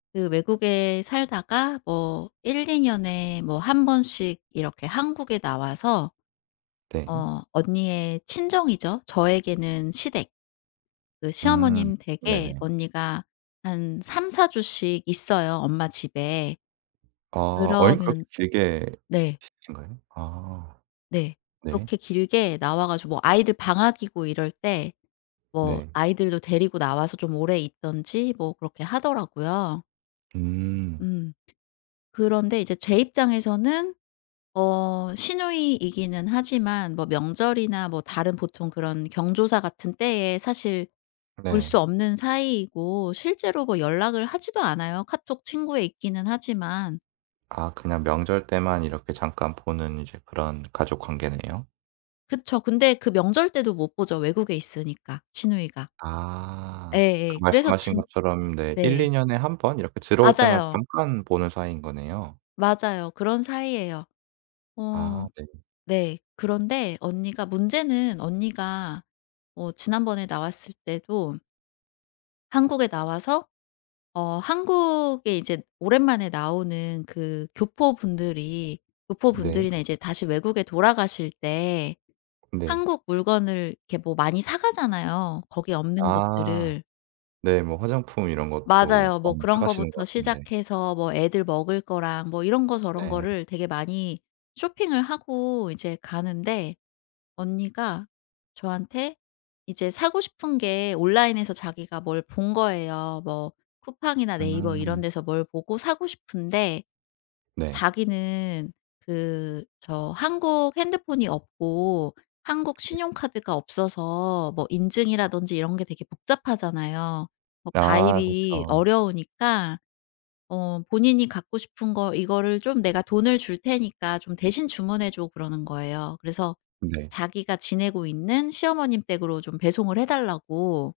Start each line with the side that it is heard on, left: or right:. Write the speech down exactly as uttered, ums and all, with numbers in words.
left: 그 외국에 살다가 뭐 일이 년에 뭐 한 번씩 이렇게 한국에 나와서
right: 네.
left: 어 언니의 친정이죠 저에게는 시댁. 그
right: 음
left: 시어머님 댁에
right: 네네.
left: 언니가 한 삼사 주씩 있어요 엄마 집에.
right: 아 여행을 그렇게
left: 그러면
right: 길게
left: 네.
right: 계신가요? 아.
left: 네.
right: 네.
left: 그렇게 길게 나와 가지고 뭐 아이들 방학이고 이럴 때 뭐
right: 네.
left: 아이들도 데리고 나와서 좀 오래 있던지 뭐 그렇게 하더라고요.
right: 음.
left: 음. 그런데 이제 제 입장에서는 어 시누이이기는 하지만 뭐 명절이나 뭐 다른 보통 그런 경조사 같은 때에 사실 볼
right: 네.
left: 수 없는 사이이고 실제로 뭐 연락을 하지도 않아요 카톡 친구에 있기는 하지만.
right: 아 그냥 명절 때만 이렇게 잠깐 보는 이제 그런 가족관계네요.
left: 그쵸. 근데 그 명절 때도 못 보죠 외국에 있으니까 시누이가.
right: 아 그
left: 예예. 그래서
right: 말씀하신
left: 진
right: 것처럼 네 일이
left: 네.
right: 년에 한 번 이렇게 들어올 때만
left: 맞아요.
right: 잠깐 보는 사이인 거네요.
left: 맞아요 그런 사이에요. 어
right: 아 네.
left: 네. 그런데 언니가 문제는 언니가 어 지난번에 나왔을 때도 한국에 나와서 어 한국에 이제 오랜만에 나오는 그 교포분들이
right: 네.
left: 교포분들이나 이제 다시 외국에 돌아가실 때
right: 네.
left: 한국 물건을 이렇게 뭐 많이 사 가잖아요 거기에 없는
right: 아
left: 것들을.
right: 네. 뭐 화장품 이런 것도
left: 맞아요. 뭐
right: 많이 사
left: 그런
right: 가시는 것
left: 것부터
right: 같은데.
left: 시작해서 뭐 애들 먹을 거랑 뭐 이런 거 저런
right: 네.
left: 거를 되게 많이 쇼핑을 하고 이제 가는데 언니가 저한테 이제 사고 싶은 게 온라인에서 자기가 뭘 본 거예요. 뭐 쿠팡이나 네이버 이런
right: 음.
left: 데서 뭘 보고 사고 싶은데.
right: 네.
left: 자기는 그 저 한국 핸드폰이 없고 한국
right: 네.
left: 신용카드가 없어서 뭐 인증이라든지 이런 게 되게 복잡하잖아요. 뭐
right: 아.
left: 가입이
right: 그쵸.
left: 어려우니까 어 본인이 갖고 싶은 거 이거를 좀 "내가 돈을 줄 테니까 좀 대신 주문해 줘." 그러는 거예요. 그래서
right: 네.
left: 자기가 지내고 있는 시어머님 댁으로 좀 배송을 해달라고.